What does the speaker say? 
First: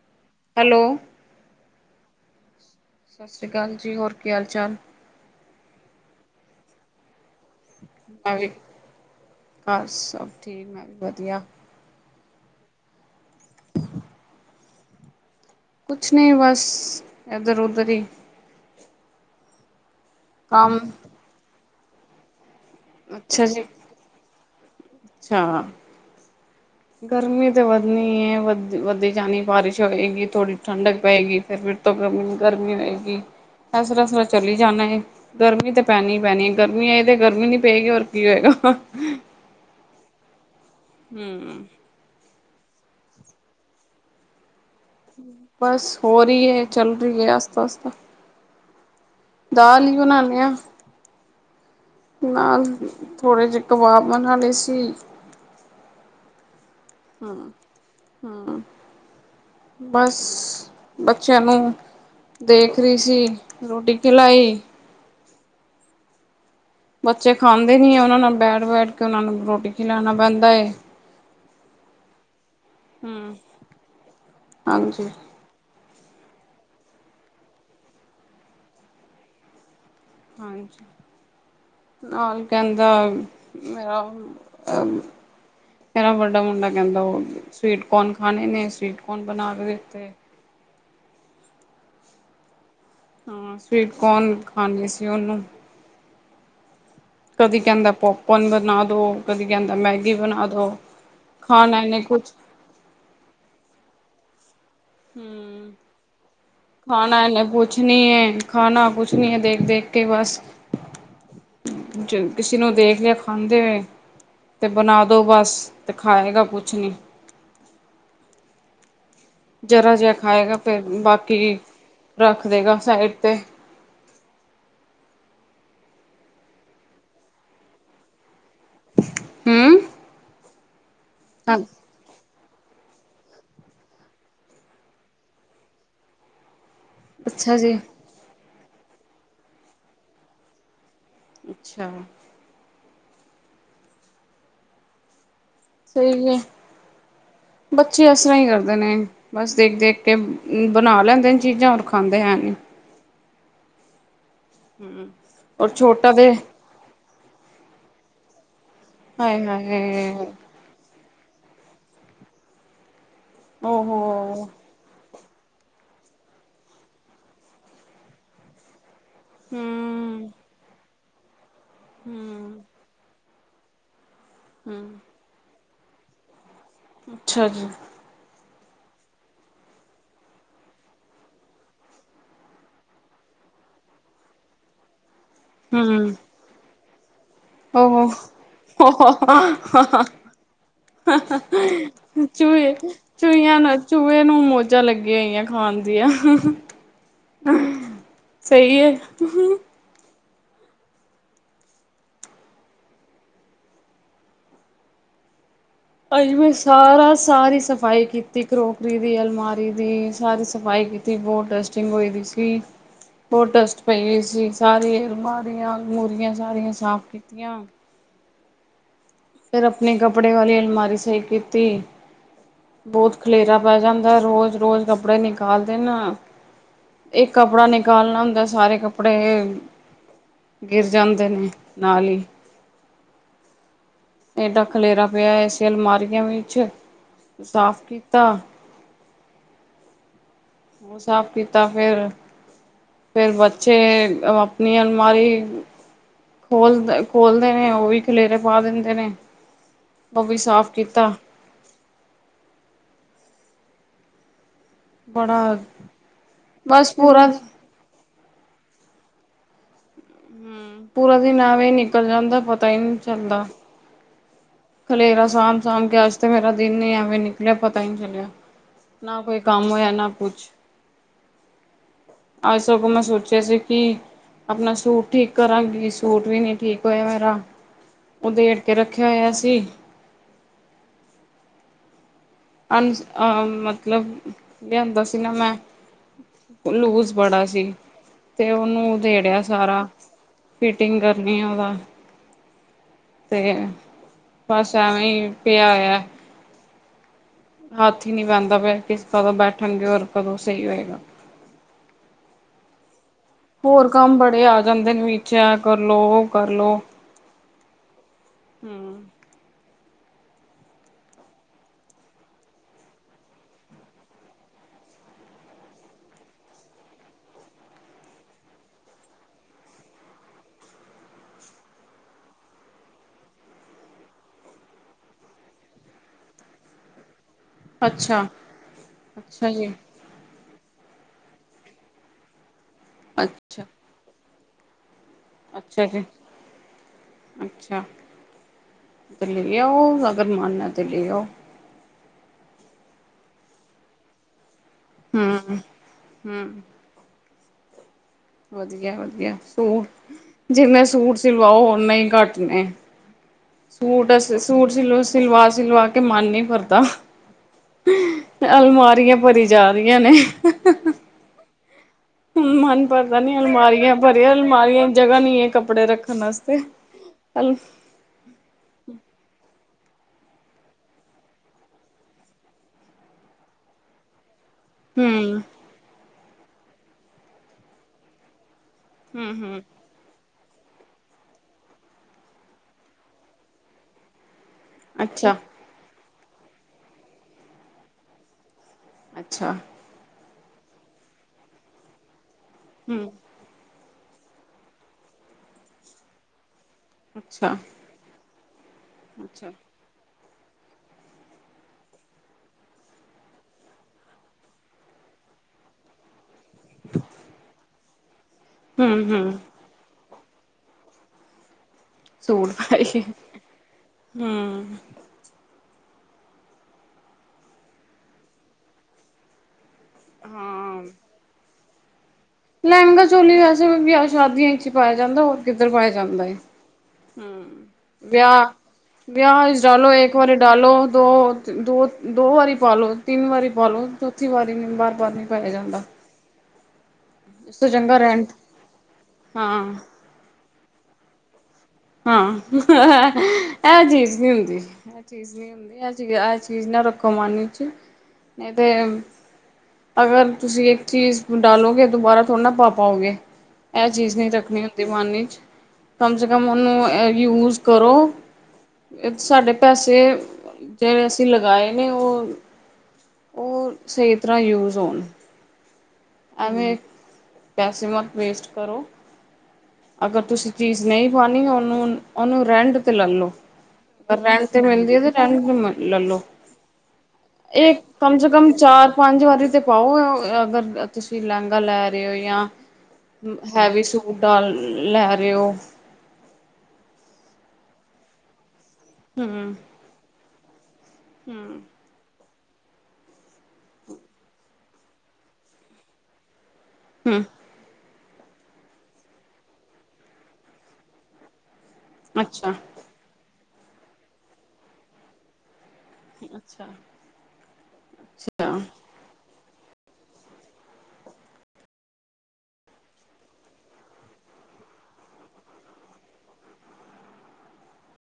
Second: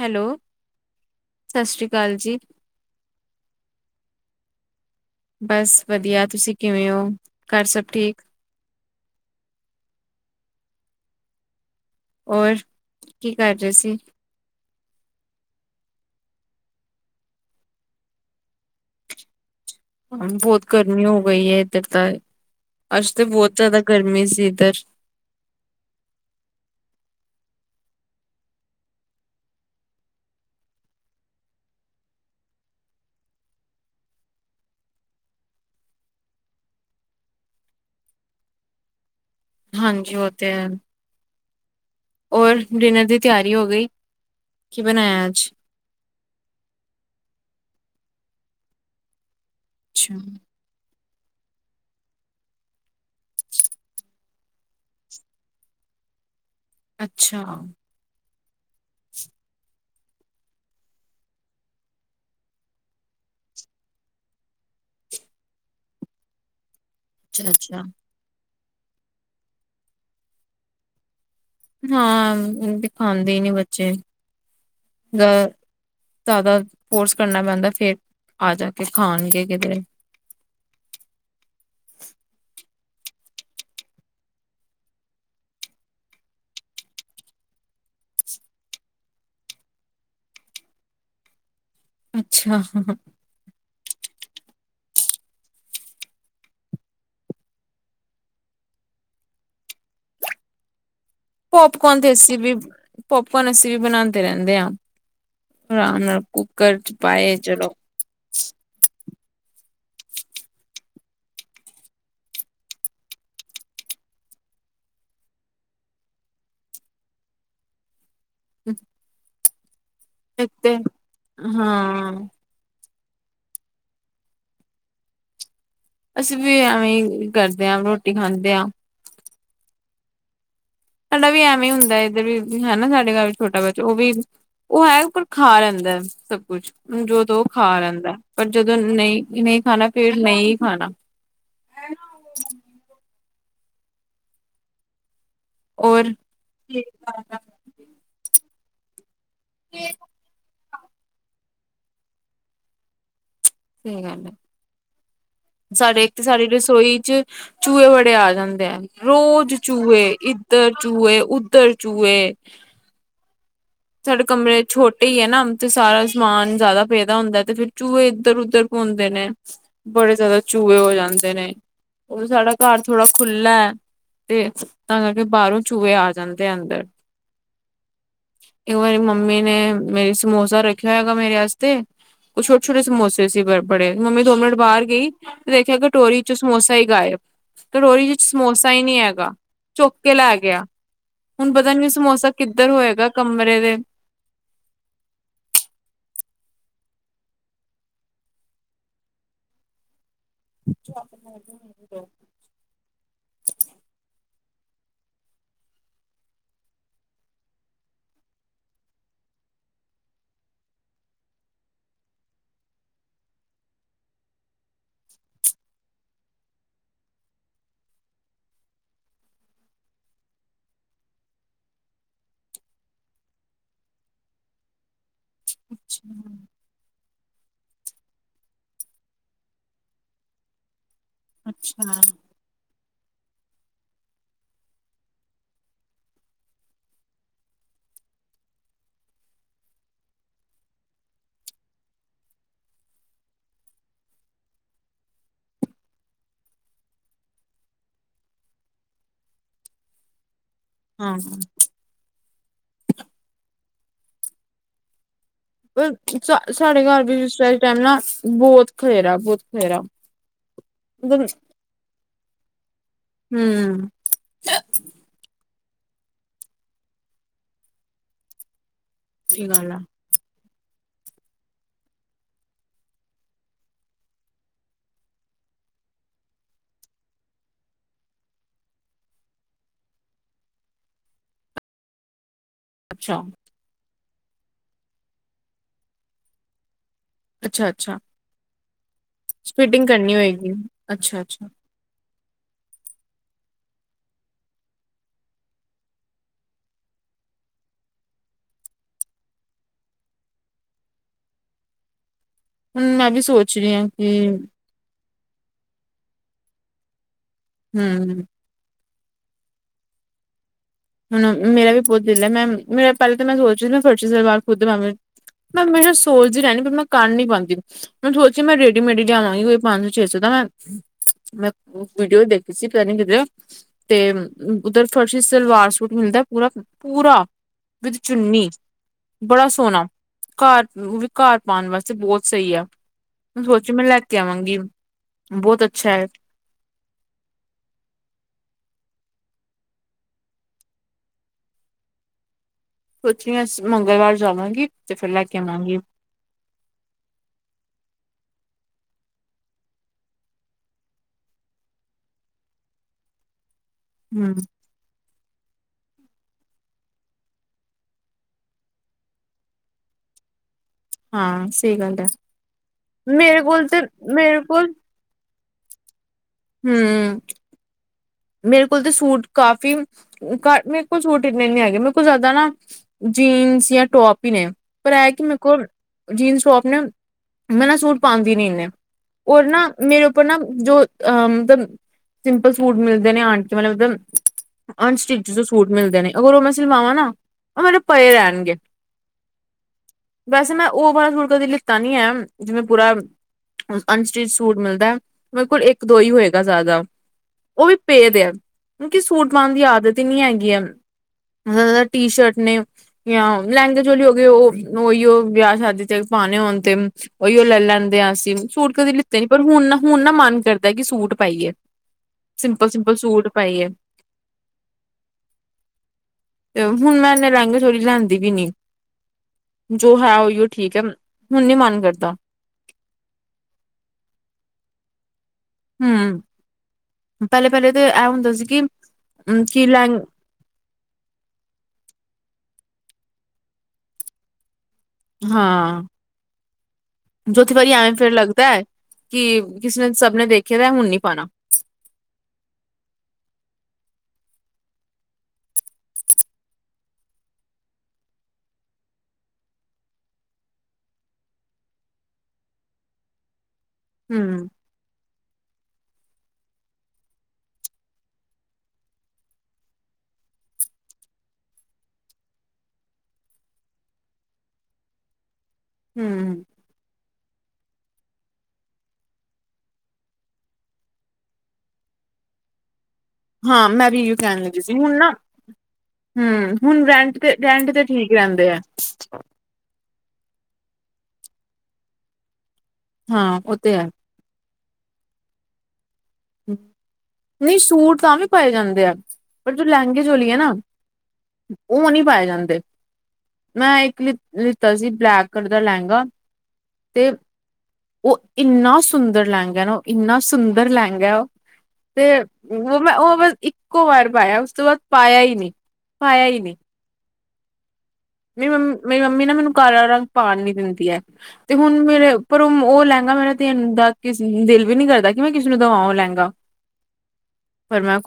Hello hello, ਸਤਿ ਸ਼੍ਰੀ। ਅਕਾਲ ਜੀ। ਸਤਿ ਸ੍ਰੀ ਅਕਾਲ ਜੀ ਹੋਰ ਕੀ ਹਾਲ ਚਾਲ? ਬਸ ਵਧੀਆ ਤੁਸੀਂ ਕਿਵੇਂ ਹੋ? ਘਰ ਸਭ ਠੀਕ? ਹਾਂ ਸਭ। ਠੀਕ ਮੈਂ ਵੀ ਵਧੀਆ। ਔਰ ਕੀ ਕਰ ਰਹੇ ਸੀ? ਕੁਛ ਨਹੀਂ ਬਸ ਇੱਧਰ ਉਧਰ ਹੀ। ਬਹੁਤ ਕੰਮ ਗਰਮੀ ਹੋ ਗਈ ਏ। ਤੀਰ ਤਾਂ ਏ। ਅੱਜ ਤੇ ਅੱਛਾ ਬਹੁਤ ਜੀ, ਜ਼ਿਆਦਾ ਗਰਮੀ ਸੀ। ਤੀਰ। ਅੱਛਾ ਗਰਮੀ ਤਾਂ ਵਧਣੀ ਵੱਧ ਵੱਧਦੀ ਜਾਣੀ ਬਾਰਿਸ਼ ਹੋਏਗੀ ਥੋੜੀ ਠੰਡਕ ਪਏਗੀ ਫਿਰ ਫਿਰ ਤੋਂ ਗਰਮੀ ਗਰਮੀ ਹੋਏਗੀ ਇਸ ਤਰ੍ਹਾਂ ਚੱਲ ਜਾਣਾ ਹੈ ਗਰਮੀ ਤਾਂ ਪੈਣੀ ਪੈਣੀ ਹੈ ਗਰਮੀ ਇਹ ਤੇ ਗਰਮੀ ਨੀ ਪਏਗੀ ਔਰ ਕੀ ਹੋਏਗਾ। ਹਾਂਜੀ ਉਹ ਤੇ ਹੈ। ਹੂੰ ਔਰ ਡਿਨਰ ਦੀ ਤਿਆਰੀ ਹੋ ਗਈ? ਕੀ ਬਣਾਇਆ ਅੱਜ? ਬਸ ਹੋ ਰਹੀ ਹੈ ਚੱਲ ਰਹੀ [unintelligible] ਦਾਲ ਹੀ ਅੱਛਾ, ਬਣਾਣੇ ਆ। ਨਾਲ ਥੋੜ੍ਹੇ ਜੇ ਕਬਾਬ ਬਣਾਲੇ ਸੀ। ਅੱਛਾ ਹੂੰ ਹੂੰ, ਬਸ ਬੱਚਿਆਂ ਨੂੰ ਦੇਖ ਰਹੀ ਸੀ ਰੋਟੀ ਖਿਲਾਈ। ਬੱਚੇ ਅੱਛਾ, ਖਾਂਦੇ ਅੱਛਾ ਨੀ ਉਹਨਾਂ ਨਾਲ ਬੇ। ਬੈਠ ਕੇ ਉਹਨਾ ਨੂੰ ਰੋਟੀ ਖਿਲਾਉਣਾ ਪੈਂਦਾ ਏ। ਹਾਂ। ਹੂੰ ਖਾਂਦੇ ਨੀ ਬੱਚੇ ਹਾਂਜੀ ਗ ਜ਼ਿਆਦਾ ਫੋਰਸ ਕਰਨਾ ਪੈਂਦਾ ਫੇਰ ਆ ਜਾ ਕੇ ਖਾਣਗੇ ਕਿਧਰੇ। ਹਾਂਜੀ, ਨਾਲ ਕਹਿੰਦਾ ਮੇਰਾ ਮੇਰਾ ਵੱਡਾ ਮੁੰਡਾ ਕਹਿੰਦਾ ਉਹ ਸਵੀਟਕੋਨ ਖਾਣੇ ਨੇ ਸਵੀਟਕੋਨ ਬਣਾ ਕੇ ਦਿੱਤੇ। ਅੱਛਾ, ਹਾਂ ਸਵੀਟ ਕੋਨ ਖਾਂਦੇ ਸੀ, ਉਹਨੂੰ ਕਦੀ ਕਹਿੰਦਾ ਪੋਪਕੋਨ ਬਣਾ ਦੋ ਕਦੀ ਕਹਿੰਦਾ ਮੈਗੀ ਬਣਾ ਦੋ। ਖਾਣਾ ਪੋਪਕੋਨ ਇਹਨੇ ਤੇ ਕੁਛ ਅਸੀਂ ਵੀ ਪੋਪਕੋਨ ਅਸੀਂ ਵੀ ਬਣਾ। ਦੇ ਰਹਿੰਦੇ ਆਾਂ। ਹੂੰ ਚ ਖਾਣਾ ਪਾਏ ਐਨੇ ਚਲੋ ਕੁਛ ਨੀ ਹੈ ਖਾਣਾ ਕੁਛ। ਕੁਛ ਨੀ ਦੇਖ ਦੇਖ, ਕੇ ਬਸ ਕਿਸੇ ਨੂੰ ਦੇਖ ਲਿਆ ਖਾਂਦੇ ਹੋਏ ਤੇ ਬਣਾ ਦੋ ਬਸ ਤੇ ਖਾਏਗਾ ਕੁਛ ਨੀ। [unintelligible] ਜ਼ਰਾ ਜਿਹਾ ਇੱਕ ਖਾਏਗਾ ਤੇ ਫਿਰ ਬਾਕੀ ਹਾਂ ਰੱਖ ਦੇਗਾ ਸਾਈਡ। [unintelligible] ਅਸੀਂ ਵੀ ਐਵੇਂ ਕਰਦੇ ਹਾਂ ਰੋਟੀ ਖਾਂਦੇ ਹਾਂ। ਹੂੰ, ਸਾਡਾ ਵੀ ਹਾਂ ਐਵੇਂ ਹੁੰਦਾ ਐਦੇ ਵੀ। ਹੈ ਨਾ ਸਾਡੇ ਘਰ ਛੋਟਾ ਬੱਚਾ ਉਹ ਵੀ ਉਹ ਹੈ ਪਰ ਖਾ ਲੈਂਦਾ ਸਭ ਕੁਛ। ਜੋਦੋ ਅੱਛਾ ਖਾ ਜੀ। ਲੈਂਦਾ ਪਰ। ਜਦੋਂ ਨਹੀਂ-ਨਹੀਂ ਖਾਣਾ ਫੇਰ ਨਹੀਂ ਖਾਣਾ। ਅੱਛਾ, ਔਰ ਸਹੀ ਹੈ ਸਹੀ ਬੱਚੇ ਇਸ ਤਰ੍ਹਾਂ ਹੀ ਕਰ। ਕਰਦੇ ਨੇ, ਬਸ ਦੇਖ-ਦੇਖ ਕੇ। ਬਣਾ ਲੈਂਦੇ ਨੇ ਚੀਜ਼ਾਂ ਖਾਂਦੇ ਹੈ ਨੀ। ਸਹੀ ਗੱਲ ਹੈ। ਹੂੰ ਔਰ ਸਾਡੇ ਇੱਕ ਛੋਟਾ ਤੇ ਸਾਡੀ ਰਸੋਈ ਚ ਚੂਹੇ ਬੜੇ ਆ ਜਾਂ। ਦੇ। ਹਾਏ ਰੋਜ਼ ਚੂਏ ਹਾਏ ਇੱਧਰ ਚੂਏ। ਉੱਧਰ ਚੂਏ। ਸਾਡੇ ਓਹੋ ਕਮਰੇ ਛੋ ਕੀ ਹੈ ਨਾ ਤੇ ਸਾਰਾ ਸਮਾਨ ਜ਼ਿਆਦਾ ਪੇਦਾ ਹੁੰਦਾ ਤੇ ਫੇਰ ਚੂਹੇ ਇੱਧਰ ਉੱਧਰ ਪੁਂ ਨੇ ਬੜੇ ਹੂੰ ਜ਼ਿਆਦਾ ਚੂਹੇ ਹੋ ਜਾਂਦੇ ਅਦੇ ਨੇ ਉਹ ਸਾਡਾ ਹੂੰ ਘਰ ਥੋੜਾ ਖੁੱਲਾ, ਤੇ ਹੂੰ ਤਾਂ ਕਰਕੇ ਬਾਹਰੋਂ ਚੂਹੇ ਆ ਜਾਂਣ ਅੱਛਾ ਜੀ ਇੱਕ ਵਾਰੀ ਮੰਮੀ ਨੇ ਮੇਰੀ ਸਮੋਸਾ ਰੱਖਿਆ ਹੋਏਗਾ ਮੇਰੇ ਵਸਤੇ ਕੁਛ-ਛੋਟੇ ਛੋਟੇ ਸਮੋਸੇ ਸੀ ਬ ਬੜੇ ਮੰਮੀ ਦੋ ਮਿੰਟ ਬਾਹਰ ਗਈ ਦੇਖਿਆ ਹੂੰ ਕਟੋਰੀ ਚ ਸਮੋਸਾ ਹੀ ਗਾਇਬ ਕ ਓਹੋ ਰੋਰੀ ਚ ਸਮੋਸਾ ਹੀ ਨਹੀਂੀ ਹੈਗਾ ਚੋੱਕ ਕੇ ਲੈ ਗਿਆ ਹੁਣ ਪਤਾ ਨੀ ਸਮੋਸਾ ਕਿੱਧਰ ਚੂਹੇ ਹੋਏਗਾ ਚੂਹੀਆਂ ਕਮਰੇ ਦੇ ਨਾਲ ਚੂਹੇ ਨੂੰ ਮੌੋਜਾਂ ਲੱਗੀਆਂ ਹੋਈਆਂ ਖਾਣ ਦੀਆਂ ਸਹੀ ਹੈ [inaudible] ਅਜ ਮੈਂ ਸਾਰਾ ਸਾਰੀ ਸਫ਼ਾਈ ਕੀਤੀ ਕਰੋਕਰੀ ਦੀ ਅਲਮਾਰੀ ਦੀ ਸਾਰੀ ਸਫ਼ਾਈ ਕੀਤੀ ਬਹੁਤ ਡਸਟਿੰਗ ਹੋ ਸੀ ਬਹੁਤ ਡਸਟ ਪਈ ਹੋਈ ਸੀ ਸਾਰੀ ਅਲਮਾਰੀਆਂ-ਅਲਮੂਰੀਆਂ ਸਾਰੀਆਂ ਸਾਫ ਕੀਤੀਆਂ ਫਿਰ ਆਪਣੇ ਕੱਪੜੇ ਵਾਲੀ ਅਲਮਾਰੀ ਸਹੀ ਕੀਤੀ ਬਹੁਤ ਖਲੇਰਾ ਪੈ ਜਾਂਦਾ ਰੋਜ਼-ਰੋਜ਼ ਕੱਪੜੇ ਨਿਕਲ ਖਾਲਦੇ ਨਾ ਇਹ ਕੱਪੜਾ ਨਿਕਾਲਣਾ ਹੁੰਦਾ ਸਾਰੇ ਕੱਪੜੇ, ਗਿਰ ਜਾਂਦੇ ਨੇ ਨਾਲ ਹੀ ਏਡਾ ਖਲੇਰਾ ਪਿਆ ਸੀ ਅਲਮਾਰੀਆਂ ਵਿੱਚ ਸਾਫ਼ ਕੀਤਾ ਉਹ ਸਾਫ਼ ਕੀਤਾ ਫੇਰ-ਫੇਰ ਬੱਚੇ ਆਪਣੀ ਅਲਮਾਰੀ ਖੋਲ ਖੋਲਦੇ ਨੇ ਉਹ ਵੀ ਖਲੇਰੇ ਪਾ ਦਿੰਦੇ ਨੇ ਉਹ ਵੀ ਸਾਫ਼ ਕੀਤਾ। ਹਾਂ ਬੜਾ ਪਰ ਸਾ ਸਾਡੇ ਬਸ ਘਰ ਵੀ ਪੂਰਾ ਇਸ ਵਾ ਟਾਈਮ ਨਾ ਬਹੁਤ ਖਲੇਰਾ ਬਹੁਤ ਖਲੇਰਾ ਹਮ, ਪੂਰਾ ਮਤਲਬ ਦਿਨ ਏਂਵੇ ਨਿਕਲ ਜਾਂਦਾ ਪਤਾ ਹੀ ਨਹੀਂ ਚੱਲਦਾ ਹੂੰ ਖਲੇਰਾ ਸਾਂਭ ਕਾਮ ਕੇ ਆਜ ਤੇ ਮੇਰਾ ਦਿਨ ਹੀਂ ਏਵੇਂ ਨਿਕਲਿਆ ਪਤਾ ਹੀ ਨੀ ਚਲਿਆ ਨਾ ਕੋਈ ਸਹੀ ਕੰਮ ਗੱਲ ਆ ਹੋਇਆ ਨਾ ਕੁਛ ਅੱਜ ਸਗੋਂ ਮੈਂ ਸੋਚਿਆ ਸੀ ਕਿ ਆਪਣਾ ਸੂਟ ਠੀਕ ਕਰਾਂਗੀ ਸੂਟ ਵੀ ਨਹੀਂ ਠੀਕ ਹੋਇਆ ਮੇਰਾ ਉਹ ਦੇ ਅਗੇ ਰੱਖਿਆ ਹੋਇਆ ਸੀ ਅਸਂ ਅੱਛਾ ਅ ਮਤਲਬ ਲਿਆਂਦਾ ਸੀ ਨਾ ਮੈਂ ਲੂਜ ਬੜਾ ਸੀ ਅੱਛਾ ਅੱਛਾ ਤੇ ਉਹ ਮੁਂ ਧੇੜਿਆ ਸਾਰਾ ਫਿਟਿੰਗ ਕਰਨੀ ਹੋਏਗੀ ਫਿਟਿੰਗ ਅੱਛਾ ਕਰਨੀ ਅੱਛਾ ਆ ਉਹਦਾ ਤੇ ਬਸ ਏਵੇਂ ਪਿਆ ਹੋਇਆ ਹੱਥ ਹੀ ਨਹੀਂੀ ਪੈਂਦਾ ਪਿਆ ਕਿਸ ਤਰਾ ਬੈਠਣਗੇ ਰ ਕਦੋਂ ਸਹੀ ਹੋਏਗਾ ਹੁਣ ਮੈਂ ਵੀ ਸੋਚ ਰਹੀ ਹਾਂ ਹੋਰ ਕੰਮ ਕਿ ਬੜੇ ਆ ਜਾਂਦੇ ਨੇ ਵੀਚ ਚੈਕ ਕਰ ਲਓ ਉਹ ਕਰ ਲਓ ਹਮ [inaudible] ਮੈਂ ਮੇਰਾ ਵੀ ਬਹੁਤ ਦਿਲ ਹੈ ਮੈਂ ਮੇਰਾ ਪਹਿਲਾਂ ਤਾਂ ਮੈਂ ਸੋਚ ਸੀ ਮੈਂ ਫਰਸ਼ੀ ਸਲਵਾਰ ਖੁਦੈਂ ਮੇ ਸੋਚਦੀ ਰਹਦੀ ਪਰ ਮੈਂ ਕਰ ਨੀ ਪਾਉਂਦੀ ਮ ਸੋਚ ਮੈਂ ਰੇਡੀਮੇਡ ਹੀ ਲਿਆਵਾਂਗੀ ਕੋਈ ਪੰਜ ਸੌ ਛੇ ਸੌ ਦਾ ਮੈਂ ਮੈਂ ਵੀਡੀਓ ਦੇਖੀ ਸੀ ਕ ਕਿਧ ਤੇ ਉਧਰ ਫਰਸ਼ੀ ਸਲਵਾਰ ਸੂ ਸੂ ਮਿਲਦਾ ਪੂਰਾ-ਪੂਰਾ- ਵਿਚ ਅੱਛਾ ਚੁੰਨੀ ਬੜਾ ਅੱਛਾ ਜੀ ਸੋਹਣਾ ਘਰ ਉਹ ਵੀ ਘਰ ਪਾਉਣ ਵਾਸਤੇ ਬਹੁਤ ਸਹੀ ਹੈ ਮ ਅੱਛਾ ਸੋਚ ਮੈਨ ਲੈ ਕੇ ਕੈਵਾਂਗੀ ਅੱਛਾ ਜੀ, ਅੱਛਾ ਤੇ ਲੇ ਆਓ ਅਗਰ ਮੰਨ ਹੈ ਤੇ ਲੇ ਆਓ ਸਚੀ ਅਐ ਮੰਗਲਵਾਰ ਜਾਵਾਂਗੇ ਤੇ ਫਿਰ ਲੈ ਕੇ ਹਮ ਆਵਾਂਗੀਂ ਵਧੀਆ-ਵਧੀਆ ਸੂਟ ਜਿੰਨੇ ਸੂਟ ਸਿਲਵਾਓ ਓਨੇ ਹੀ ਘੱਟ ਨੇ ਸੂਟ ਸ ਹਮ ਸੂਟ ਸਿਲ ਸਿਲਵਾ ਸਿਲਵਾ ਕੇ ਮਨ ਨੀ ਭਰਦਾ ਅਲਮਾਰੀਆਂ ਭਰੀ ਜਾ ਰਹੀਆਂ ਨੇ ਹਾਂ ਸਹੀ ਗੱਲ ਹੈ ਮਨ ਭਰਦਾ ਨੀ ਮੇਰੇ ਕੋਲ ਤੇ ਅਲਮਾਰੀਆਂ ਭਰੀਯਾਂ ਮੇਰੇ ਕੋਲ ਅਲਮਾਰੀਆਂ ਚ ਜਗ੍ਹਾ ਨਹੀਂ ਏ ਕੱਧੜੇ ਰੱਖ ਨਮਸਤੇ ਹਮ ਚੱਲ ਮੇਰੇ ਕੋਲ ਤਾਂ ਸੂਟ ਕਾਫੀ ਘਟ ਮੇਰੇ ਕੋਲ ਛੂਟ ਇੰਨੇ ਨੀ ਹੈਗੇ ਮੇਰੇ ਕੋਲ ਜ਼ਿਆਦਾ ਨਾ ਜੀਨਸ ਜਾਂ ਟੋਪ ਹੀ ਨੇ ਸੇਲ ਹੈ ਕਿ ਮੇਰੇ ਹੂੰ, ਕੋਲ ਜੀਨਸ ਟੋਪ ਨੇ ਮੈਂ ਨਾ ਸੂਟ ਪਾਉਂਦੀ ਨੀ ਇਨੇ ਉਹਰ ਹੂੰ-ਹੂੰ, ਨਾ ਮੇਰੇ ਨਾ ਜੋ ਅ ਮਤਲਬ ਸਿੰਪਲ ਸੂਟ ਮਿਲਦੇ ਦੇ ਨੇ ਆਣ ਕੇ ਮਤਲਬ ਉਦ ਅਨਸਟਿਕ ਚ ਜੋ ਅੱਛਾ-ਅੱਛਾ, ਸੂਟ ਮਿਲਦੇ ਨੇ ਅਗਰੋਂ ਮੈਂ ਸਿਲਵਾਵਾਂ ਨਾ ਉਹ ਮੇਰੇ ਪਏ ਰਹਿਣਗੇ ਅੱਛਾ ਵੈਸੇ ਮੈਂ ਉਹ ਵਾਲਾ ਸੂਟ ਕਦੇ ਲਿਤਾ ਨੀ ਹੈ ਜਿਵੇਂ ਪੂਰਾ ਹੂੰ, ਅਨਸਟਿਚ ਸੂਟ ਮਿਲਦਾ ਮੇਰੇ ਕੋਲ ਇੱਕ ਦੋ ਹੀ ਹੋਏਗਾ ਜ਼ਿਆਦਾ। ਅੱਛਾ। ਇਹਦੇ ਕਿਉਂਕਿ ਸੂਟ ਅੱਛਾ, ਪਾਉਣ ਦੀ ਆਦਤ ਹੀ ਨਹੀਂ ਹੈਗੀ। ਟੀ ਸ਼ਰਟ ਨੇ ਜਾਂ ਲਹਿੰਗੇ ਚੋਲੀ ਹੋ ਗਏ ਓਹੀਓ ਵਿਆਹ ਸ਼ਾਦੀ ਚ ਪਾਣੇ ਹੋਣ ਤੇ ਉਹੀਓ ਲੈ ਲੈਂਦੇ ਅ ਸੂਟ ਕਦੇ ਲਿੱਤੇ ਨੀ ਹੂੰ-ਹੂੰ, ਪਰ ਹੁਣ ਨਾ ਹੁਣ ਨਾ ਮਨ ਕਰਦਾ ਕਿ ਸੂਟ ਪਾਈਏ। ਸੂਟ। ਸਿੰਪਲ ਸਿੰਪਲ ਪਾਏ, ਸੂਟ ਪਾਈਏ। ਹੂੰ, ਤੇ ਹੁਣ ਮੈਂ ਇਨ੍ਹੇ ਲਹਿੰਗੇ ਥੋੜ੍ਹੀ ਲੈਂਦੀ ਵੀ ਨ੍ਹੀਂ। ਜੋ ਹੈ ਉਹੀਓ ਠੀਕ ਹਾਂ। ਐ ਹੁਣ ਨੀ ਮਨ ਕਰਦਾ। ਲਹਿੰਗਾ ਚੋਲੀ ਵੈਸੇ ਵਿਆਹ ਸ਼ਾਦੀਆਂ ਚ ਈ ਪਾਇਆ ਜਾਂਦਾ ਹੋ ਕਿੱਧਰ ਪਾਇਆ ਹਮ ਜਾਂਦਾ ਐ। ਹੂੰ, ਪਹਿਲੇ ਪਹਿਲੇ ਤੇ ਇਹ ਹੁੰਦਾ ਸੀ ਵਿਆਹ ਕਿ ਵਿਆਹ ਵਿੱਚ ਕਿ ਲੈ ਡਾਲੋ ਇੱਕ ਵਾਰੀ ਡਾਲੋ ਦੋ, ਦੋ ਦੋ ਵਾਰੀ ਪਾਲੋ ਤਿੰਨ ਵਾਰੀ ਪਾ ਲਓ ਚੌਥੀ ਵਾਰ ਨੂੰ ਬਾਰ-ਬਾਰ ਨੀਂ ਪਾਇਆ ਜਾਂਦਾ। ਚੋਥੀ ਇਸ ਤੋਂ ਵਾਰੀ ਐਵੇਂ ਚੰਗਾ ਫੇਰ ਰੈਂਟ ਲੱਗਦਾ ਕਿ ਹਾਂ, ਕਿਸੇ ਨੇ ਸਭ ਨੇ ਦੇਖਿ ਫਿਰ ਏ ਹੁਣ ਨੀ ਪਾਣਾ। ਹਾਂ, [unintelligible] ਇਹ ਚੀਜ਼ ਨ੍ਹੀਂ ਹੁੰਦੀ, ਇਹ ਚੀਜ਼ ਨ੍ਹੀਂ ਹੁੰਦੀ ਇਹ ਚ ਇਹ ਚੀਜ਼ ਨਾ ਰੱਖੋ ਮਨ ਇਚ ਨਹੀਂ ਤੇ ਅਗਰ ਤੁਸੀਂ ਇੱਕ ਚੀਜ਼ ਡਾਲੋਗੇ ਦੁਬਾਰਾ ਥੋੜ੍ਹਾ ਨਾਂ ਪਾ ਪਾਓਗੇ। ਇਹ ਚੀਜ਼ ਨ੍ਹੀਂ ਹਮ ਰੱਖਣੀ ਹੁੰਦੀ ਮਨ ਇੱਚ ਕਮ ਸੇ ਕ ਕੰਮ ਉਹਨੂੰ ਯੂਜ ਕਰੋ, ਏ ਸਾਡੇ ਪੈਸੇ ਜਿਹੜੇ ਅਸੀਂ ਲਗਾਏ ਨੇ ਉਹ, ਉਹ ਸਹੀ ਤਰ੍ਹਾਂ ਯੂਜ ਹੋਣ। ਹੂੰ। ਐਵੇਂ ਪੈਸੇ ਮਤ ਵੇਸਟ ਕਰੋ ਅਗਰ ਤੁਸੀਂ ਚੀਜ਼ ਨਈਂ ਪਾਣੀ ਮੈਂ ਉਹਨੂੰ, ਉਹਨੂੰ ਰੈਂਟ ਤੇ ਤੇ ਲਲੋ ਹਾਂ ਮੈਂ ਵੀ ਇਓ ਕਹਿਣ ਰੈਂਟ ਤੇ ਲੱਗੀ ਸੀ ਮਿਲਦੀ ਹੁਣ ਐ, ਨਾ ਤੇ ਰੈਂਟ ਲਲੋ ਹਮ ਹੁਣ ਰੈਂਟ ਤੇ ਰੈਂਟ ਇਹ ਤੇ ਠੀਕ ਕਮ ਸੇ ਰਹਿੰਦੇ ਕਮ ਆ ਚਾਰ-ਪੰਜ ਵਾਰੀ ਤੇ ਪਾਓ ਅਗਰ ਤੁਸੀਂ ਤੁਸੀਂ ਲਹਿੰਗਾ ਲੈ ਰਹੇ ਹੋ ਹਾਂ ਜਾਂ ਉਹ ਤੇ ਹੈਵੀ ਹੈ ਸੂਟ ਡਾਲ ਲੈ ਰਿਓ ਨ੍ਹੀਂ ਸੂਟ ਤਾਂ ਵੀ ਪਾਏ ਜਾਂਦੇ ਹੂੰ ਪਰ ਜੋ ਲਹਿੰਗੇ ਚੋਲੀ ਐ ਨਾਂ [unintelligible] ਹੂੰ ਉਹ ਨ੍ਹੀਂ ਪਾਏ ਜਾਂ ਮੈਂ ਇੱਕ ਲਿੱਤਾ ਸੀ ਬਲੈਕ ਕਲਰ ਦਾ ਲਹਿੰਗਾ ਤੇ ਹੂੰ ਉਹ ਇੰਨਾ ਸੁੰਦਰ ਲਹਿੰਗਾ ਨਾਂ, ਉਹ ਇੰਨਾ ਸੁੰਦਰ ਲਹਿੰ ਗਾ ਉਹ ਤੇ ਅੱਛਾ ਉਹ ਮੈਂ ਉਹ ਬਸ ਇੱਕ ਇੱਕੋ ਵਾਰ ਪਾਇਆ ਉਸ ਤੋਂ ਬਾਅਦ ਪਾਇਆ ਈ ਨਹੀਂ। ਪਾਇਆ ਹੀ ਨਈਂ। ਅੱਛਾ ਮੇਰੀ ਅੱਛਾ ਮੰਮੀ ਮੇਰੀ ਮੰਮੀ ਨਾ ਮੈਨੂੰ ਕਾਲਾ ਰੰਗ ਪਾਣ ਨੀ ਦਿੰਦੀ ਹੈ ਤੇ ਹੁਣ ਮੇਰੇ ਪਰ ਉਹ ਲਹਿੰਗਾ ਮੇਰਾ ਦੇਣ ਦਾ ਕਿਸ ਦਿਲ ਵੀ ਨੀ ਕਰਦਾ ਕਿ ਮੈਂ ਕਿਸੇ ਨੂੰ ਦਵਾਂ ਉਹ ਲਹਿੰਗਾ ਪਰ ਮੈਂ ਕੋਈ